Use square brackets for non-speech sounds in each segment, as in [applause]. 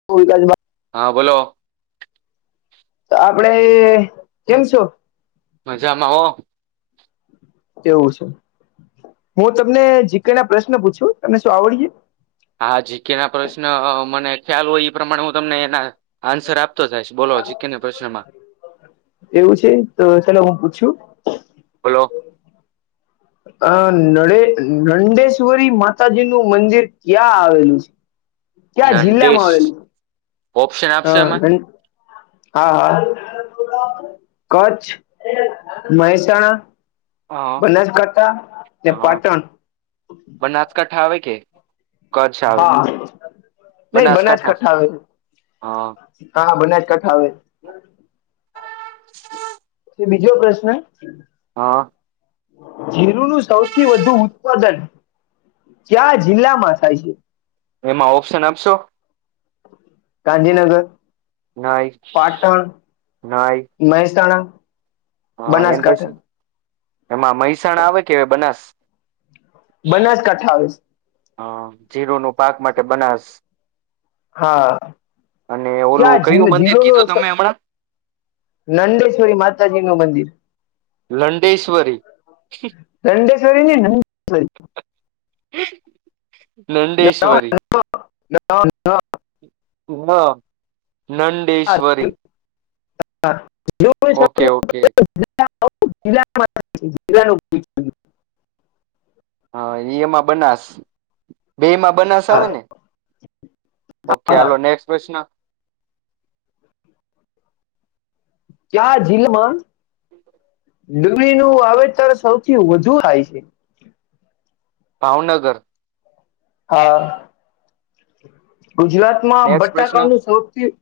[unintelligible] હા બોલો. તો આપડે કેમ છું. મજામાંઓ. એવું છે હું તમને જીકઈ ના પ્રશ્ન પૂછ્યો. તમને શું આવડીએ? હા જી કે ના પ્રશ્ન મને ખ્યાલ હોય એ પ્રમાણે હું તમને એના આન્સર આપતો જાયશ બોલો જી કેને પ્રશ્નમાં. એવું છે તો ચાલ હું પૂછ છું. હલો. અ ન નડેશ્વરી માતાજી નું મંદિર ક્યાં આવેલું છે? ક્યાં જિલ્લા માં નંદેશ આવેલું? ઓપ્શન આપશો હા ગ એમાં હા હા. કચ્છ, મહેસાણા હા બનાસકાંઠા ને હા પાટણ બનાસકાઠા આવે કે. કચ્છ આવે હા નહી બનાજ બનાસકાંઠા કઠ્ઠા આવે. હા હા બનાસકાંઠા આવે. હ. બીજો પ્રશ્ન. હા. જીરું નું સૌથી વધુ ઉત્પાદન ક્યાં જિલ્લા માં થાય છે? એમાં ઓપ્શન આપશો. Gandhinagar nice Patan nice. મહેસાણા. હહ એન બનાસકાંઠા પછી એમાં મહેસાણ આવે કે બનાસ? બનાસકાંઠા આવેસ. હહ જીરુંનું પાક માટે બનાસ. હહ અને ઓલું ક્યાં કયું ઝીણું મંદિર કીધું ઝીણુંસ તમે હમણાં નંદેશ્વરી માતાજીનું મંદિર. લંડેશ્વરી? દંડેશ્વરી ની [inaudible] [inaudible] લંડેશ્વરી. ના ના નંડેશ્વરી. ઓકે ઓકે [inaudible] [inaudible] હા એમાં બનાસ બેયમાં બનાસ આવે ને? ઓકે હાલો નેક્સ્ટ પ્રશ્ન? [inaudible] ક્યા જીલમાં [inaudible] ડુંગળીનું વાવેતર સૌથી વધુ થાય છે? ભાવનગર હા. ગુજરાતમાં નેક્સ્ટ પ્રશ્ન બટાકાનું સૌથી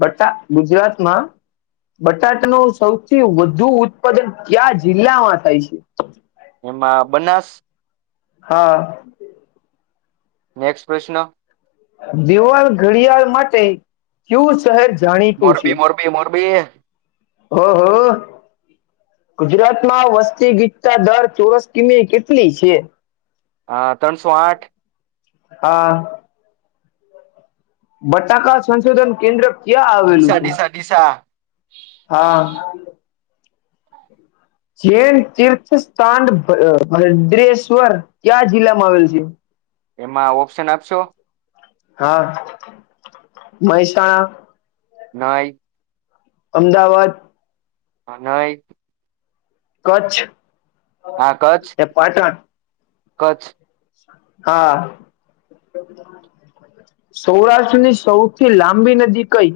બટા ગુજરાતમાં બટાટનું સૌથી વધુ ઉત્પાદન ક્યા જિલ્લામાં થાય છે? એમાં બનાસ? હા નેક્સ્ટ પ્રશ્ન? દિવાલ ઘડિયાળ માટે કેવું શહેર જાણીતું છે? મોરબી મોરબી મોરબી ઓહો! ગુજરાતમાં વસ્તી ગીતતા દર ચોરસ કિમી કેટલી છે? આ તનસો આઠ? હા બટાકા સંશોધન કેન્દ્ર ક્યાં આવેલું ડીસા છે? ડીસા ડીસા હા જેૈન તીર્થસ્થાન ભ ભદ્રેશ્વર ક્યાં જિલ્લામાં આવેલ છે? એમાં ઓપ્શન આપશો? હા મહેસાણા? નહીં. અમદાવાદ? આ નઈ. કચ્છ કચ્છ કે પાટણ? કચ્છ હા [inaudible] સૌરાષ્ટ્રની સૌથી લાંબી નદી કઈ?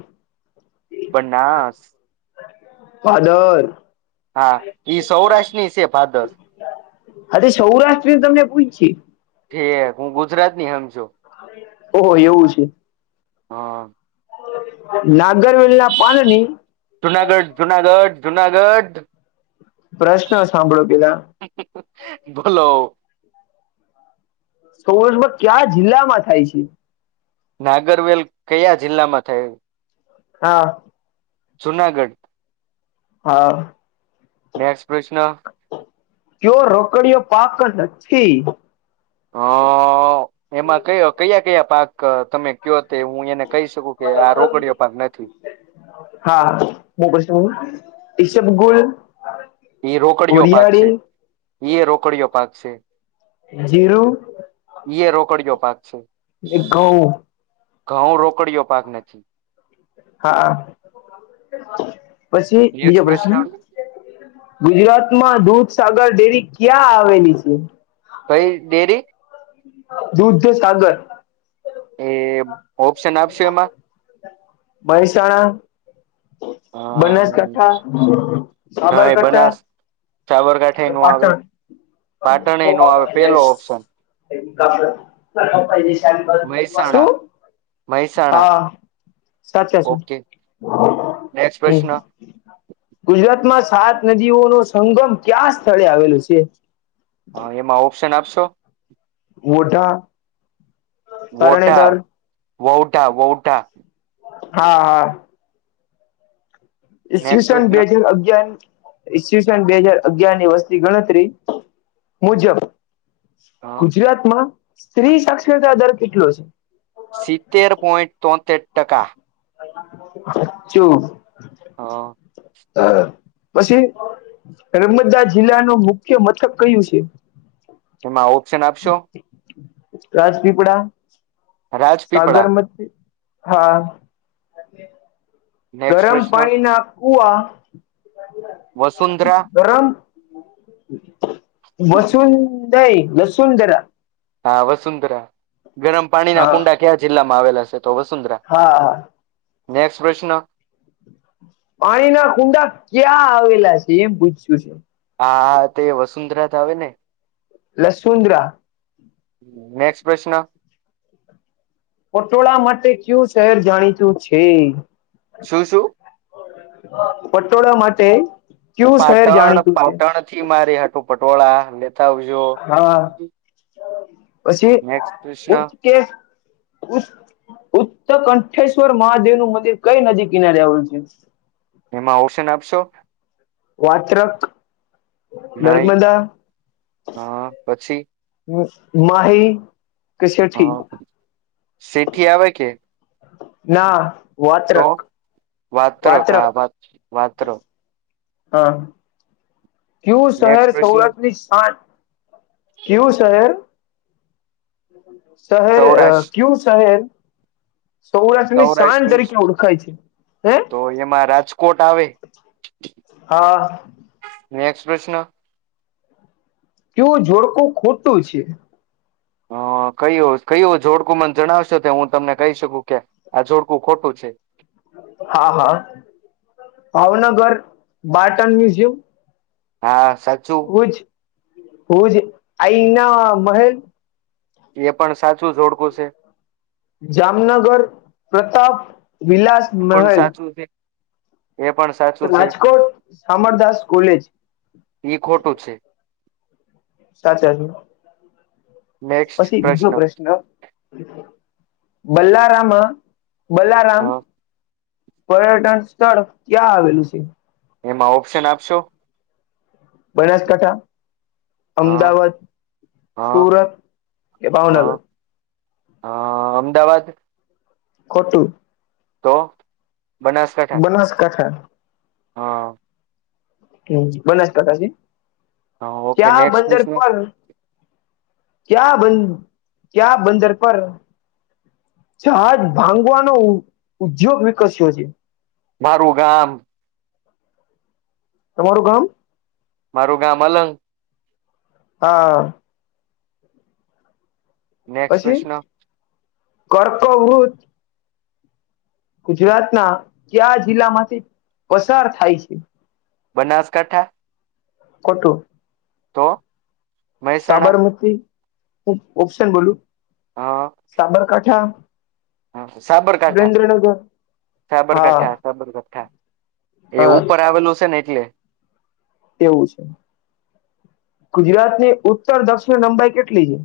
બનાસ. ભાદલ હા ઈ સૌરાષ્ટ્રની છે ભાદર. આજે સૌરાષ્ટ્રની તમને પૂછી. ઠીક હું ગુજરાતની હમજ્યો. ઓહો એવું છે. હહ નાગરવેલના પાંદની જુનાગઢ, જુનાગઢ, જુનાગઢ. પ્રશ્ન સાંભળો પેલા. બોલો. સૌરષ્ટ્રમાં ક્યા જિલ્લા માં થાય છે. નાગરવેલ કયા જિલ્લા માં થાય. હા. જુનાગઢ. હા. નેક્સ્ટ પ્રશ્ન. કયો રોકડીયો પાક નથી. અ એમાં કયો કયા કયા પાક તમે કયો તે હું એને કહી શકું કે આ રોકડીઓ નથી. હા [unintelligible] ઈશબ ગુલ. એ રોકડીયો પાક છેઇયે રોકડીયો પાક છે. જીરું ઇયે રોકડીયો પાક છે. ને ઘઉં ઘઉં રોકડીયો પાક નથી. હા પછી બીજો પ્રશ્ન. ગુજરાતમાં દૂધસાગર ડેરી ક્યાં આવેલી છે. કઈ ડેરી? દૂધ સાગર. એ ઓપ્શન આપશો એમાં. મહેસાણા અ બનાસકાંઠા સાબરકાંઠા સાબરકાંઠાયે કે નો આવે પાટણ પાટણ એ નો આવે પેલો ઓપ્શન. [unintelligible] શુ મહેસાણા મહેસાણા હા સાચા છુ. ઓકે નેક્સ્ટ પ્રશ્ન હમ. ગુજરાતમાં સાત નદીઓ નો સંગમ ક્યા સ્થળે આવેલો છે. હા એમાં ઓપ્શન આપશો. મોઢા વોઢા વઉઢા વઉઢા. હા હા. નેક્સ્ટ ઈસવીસન પ્રશ્ન બે હજાર અગિયાર ઇસવિસન બે હજાર અગિયાર ની વસ્તી ગણતરી મુજબ. અ, ગુજરાતમાં સ્ત્રી સાક્ષરતા દર કેટલો છે. સિત્તેર પોઈન્ટ તોતેર ટકા. સાચું. હા. અ પછી નર્મદા જિલ્લાનું મુખ્ય મથક કયું છે. એમાં ઓપ્શન આપશો. રાજપીપળા રાજપીપળા સાગર મતી હા નેક્સ્ટ ગરમ પ્રશ્ન પાણી ના કુવા વસુંધરા ગરમ વસુંધઈ વસુંધરા. હા વસુંંધરા ગરમ પાણી ના કુંડા ક્યા જિલ્લામાં આવેલા છે તો વસુંંધરા. હા હા. નેક્સ પ્રશ્ન. પાણી ના કુંડા ક્યાં આવેલા છે એમ પૂછ્યું છે. હા તો વસુંંધરા આવે ને. લસુન્દ્રા. નેક્સ્ટ પ્રશ્ન. પટોળા માટે કયુ શહેર જાણીતું છે? શું શું? પટોળા માટે કુ શહેર પાટણ જાણીતું છે? પાટણ થી મારે હટું પટોળા લનેતા આવજો હા પછી નેક્સ્ટ પ્રશ્ન [unintelligible] ઉત્તર કંઠેશ્વર મહાદેવ નું મંદિર કઈ નદી કિનારે આવેલું છે? એમાં ઓપ્શન આપશો? વાત્રત્રક, નહી નર્મદા હા પછી માહી, [unintelligible] સથી આવેવે કે? ના. તો વાત્રક વાતત્ર ક વાત્રક વાત વાતત્ર. હા, કયું શહેર નેક્સ્ટ પ્રશ્ન સૌરાષ્ટ્રની શાન કેવું શહેર? શહેર સૌરાષ્ટ્ર ક્યુ શહેર સૌરાષ્ટ્રની સાંજ સૌરાષ્ટ્રની જ. તરીકે ઓળખાય છે? હે. તો એમાં રાજકોટ આવે. હા નેક્ પ્રશ્ન. કેવું જોડકું ખોટું છે? હ કયું કયું જોડકુમન જણાવશો તો હું તમને કહી શકું કે આ જોડકું ખોટું છે. હા હા ભાવનગર, બાટન મ્યુઝિયમ હા સાચું. હુંજ હુંજ આઈના મહેલ એ પણ સાચું જોડકું છે. જામનગર પ્રતાપ વિલાસ એ પણ મહેલ સાચું છે એ પણ સાચું તો છે રાજકોટ સામરદાસ કોલેજ એ ખોટું છે. સાચા છે, પછી બીજો પ્રશ્ન. બલારામ હ બલારામ પર્યટન સ્થળ ક્યાં આવેલું છે? એમાં ઓપ્શન આપશો? બનાસકાંઠા, હા અમદાવાદ, હા સુરત કે ભાવનગર? હ અમદાવાદ? ખટું. તો બનાસકાંઠા. હા. હમ બનાસકાંઠાથી હા ઓકે ત્યાં નેક્સ્ટ બંદર પ્રશ્ન પર ક્યા બ ક્યા બંદર પર જાજ ભાંગવાનો ઉદ્યોગ વિકસ્યો છે? મારું ગામ. તમારું ગામ? મારું ગામ અલંગ. હા. નેક્સ્ટ પછી પ્રશ્ન કર્કભૂત ગુજરાત ના કયા જિલ્લા માંથી પસાર થાય છે? બનાસકાંઠા? કોટું તો મહેસાણા સાબરમતી હું ઓપ્શન બોલું અ સાબરકાંઠા હ સાબરકાંઠા સુરેન્દ્રનગર હા સાબરકાંઠા બરઠા એ હા ઉપર આવેલું છે ને એટલે એવું છે ગુજરાતની ઉત્તર દક્ષિણ લંબાઈ કેટલી છે?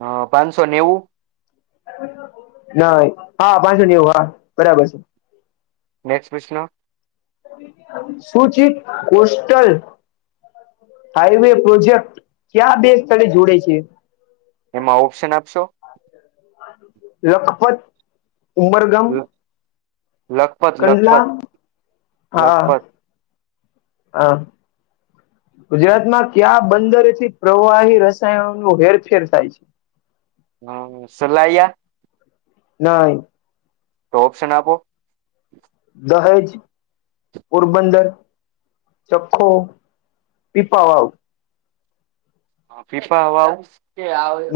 હ પાંચસો નેવું. ના હા પાંસો નેવું હા બરાબર છે. નેક્સ્ટ પશ્નો. સુુંચિત કોસ્ટલ હાઈવે પ્રોજેક્ટ ક્યાં બે સ્થળે જોડે છે? એમાં ઓપ્શન આપશો. લખપત, ઉમરગમ લખપત કંડલા લખપત હા હા ગુજરાતમાં ક્યાં બંદરેથી પ્રવાહી રસાયણો ન હેરફેર થાય છે? હા સલાઈયા. નાહી. તો ઓપ્શન આપો. દહ છે પોરબંદર, ચખો પીપાવાવ. પીપીવાવ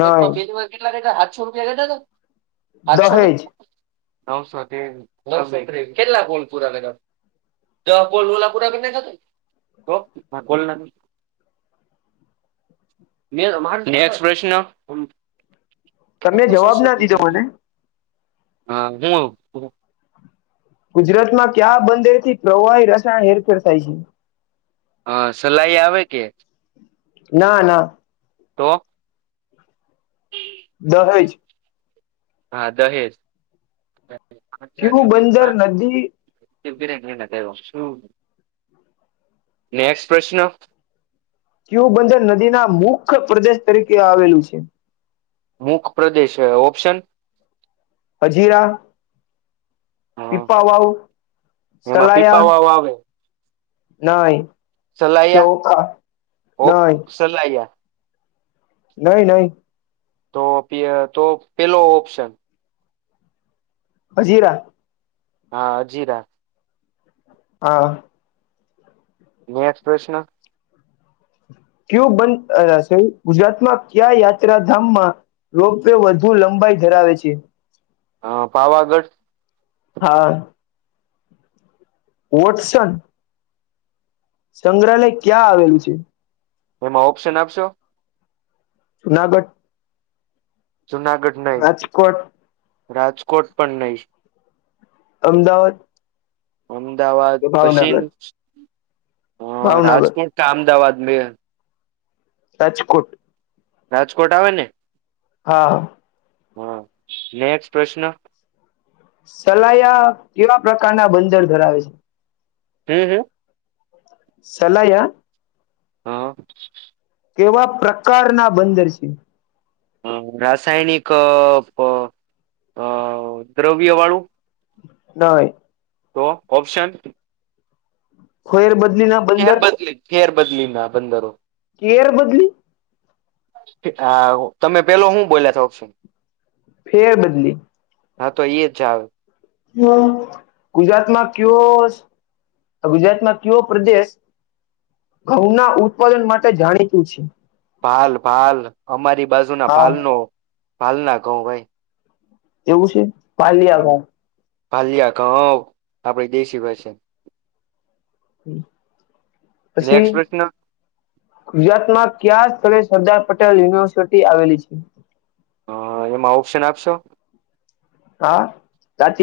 નહી કેટલાા સાતસો રૂપિયા ગટા તો. સાચસો ને દહેજ નવસોો કેટલા ગોલપુરા. તો પોલલા પૂરા બ થ બલ. નેક્ પ્રશ્ન. તમે જવાબ ના દીધો મને. હા હું હ. ગુજરાત માં ક્યા બંદર થી પ્રવાહી રસાયણ હેરફેર થાય છે? હ સલાઈ આવેે કે. ના ના. તો. દહેજ. હા દહેજ. ક્યવું બંદર નદી ્યો શું નેક્સ્ટ પ્રશ્ન. ક્યુબંદર નદી ના મુખ્ય પ્રદેશ તરીકે આવેલું છે. મુખ પ્રદેશ ઓપ્શન. અજીરા પીપાવાઓ, એમાં સલાયા, પીપાવાવ આવે નય. ઓખા કે નઈ. સેલિયા. નહી નહી. તો તો પેલો ઓપ્શન. હજીરા. હા અજીરા. હા. નેક્સ્ટ પ્રશ્ન. કયુ બંધશે ગુજરાતમાં ક્યા યાત્રાધામમાં રોપ વે વધુ લંબાઈ ધરાવે છે? હ પાવાગઢ. હા વોટસન. સંગ્રહાલય ક્યાં આવેલું છે? એમાં ઓપ્શન આપશો. જુનાગઢ. જુનાગઢ નહી રાજકોટ રાજકોટ પણ નહી અમદાવાદ અમદાવાદ કે પછી ભાવનગર હ ભાવનગર રાજકોટ કા અમદાવાદ મે રાજકોટ રાજકોટ આવે ને હા હા નેક્સ્ટ પ્રશ્ન સલાયા કેવા પ્રકારના બંદર ધરાવે છે હમ હમ સલાહ હા કેવા પ્રકાર ના બંદર છે અ રાસાયણિક અ દ્રવ્ય વાળું નય તો ઓપ્શન કોઈ એર બદલી ના કેેર બદલી કેેર બદલી ના બંદરો કેર બદલી હ તમે પેલો હું બોલ્યા છોશો ફેર બદલી હા તો એઈ જ છે આવે ગુજરાતમાં કયો ગુજરાત માં કયો પ્રદેશ ઘઉં ના ઉત્પાદન માટે જાણીતું છે ભાલ ભાલ અમારી બાજુ ના હા ભાલ નો ભાલ ના કઉ ભાઈ એવું છે હ પાલિયા ઘઉં પાલીિયા ક આપડી દેશી ભાષ હ અછી નેક્સ્ટ પ્રશ્ન અ ગુજરાત માં ક્યા સ્થળે સરદાર પટેલ યુનિવર્સિટી આવેલી છે હ એમાં ઓપ્શન આપશો હા સાચી વા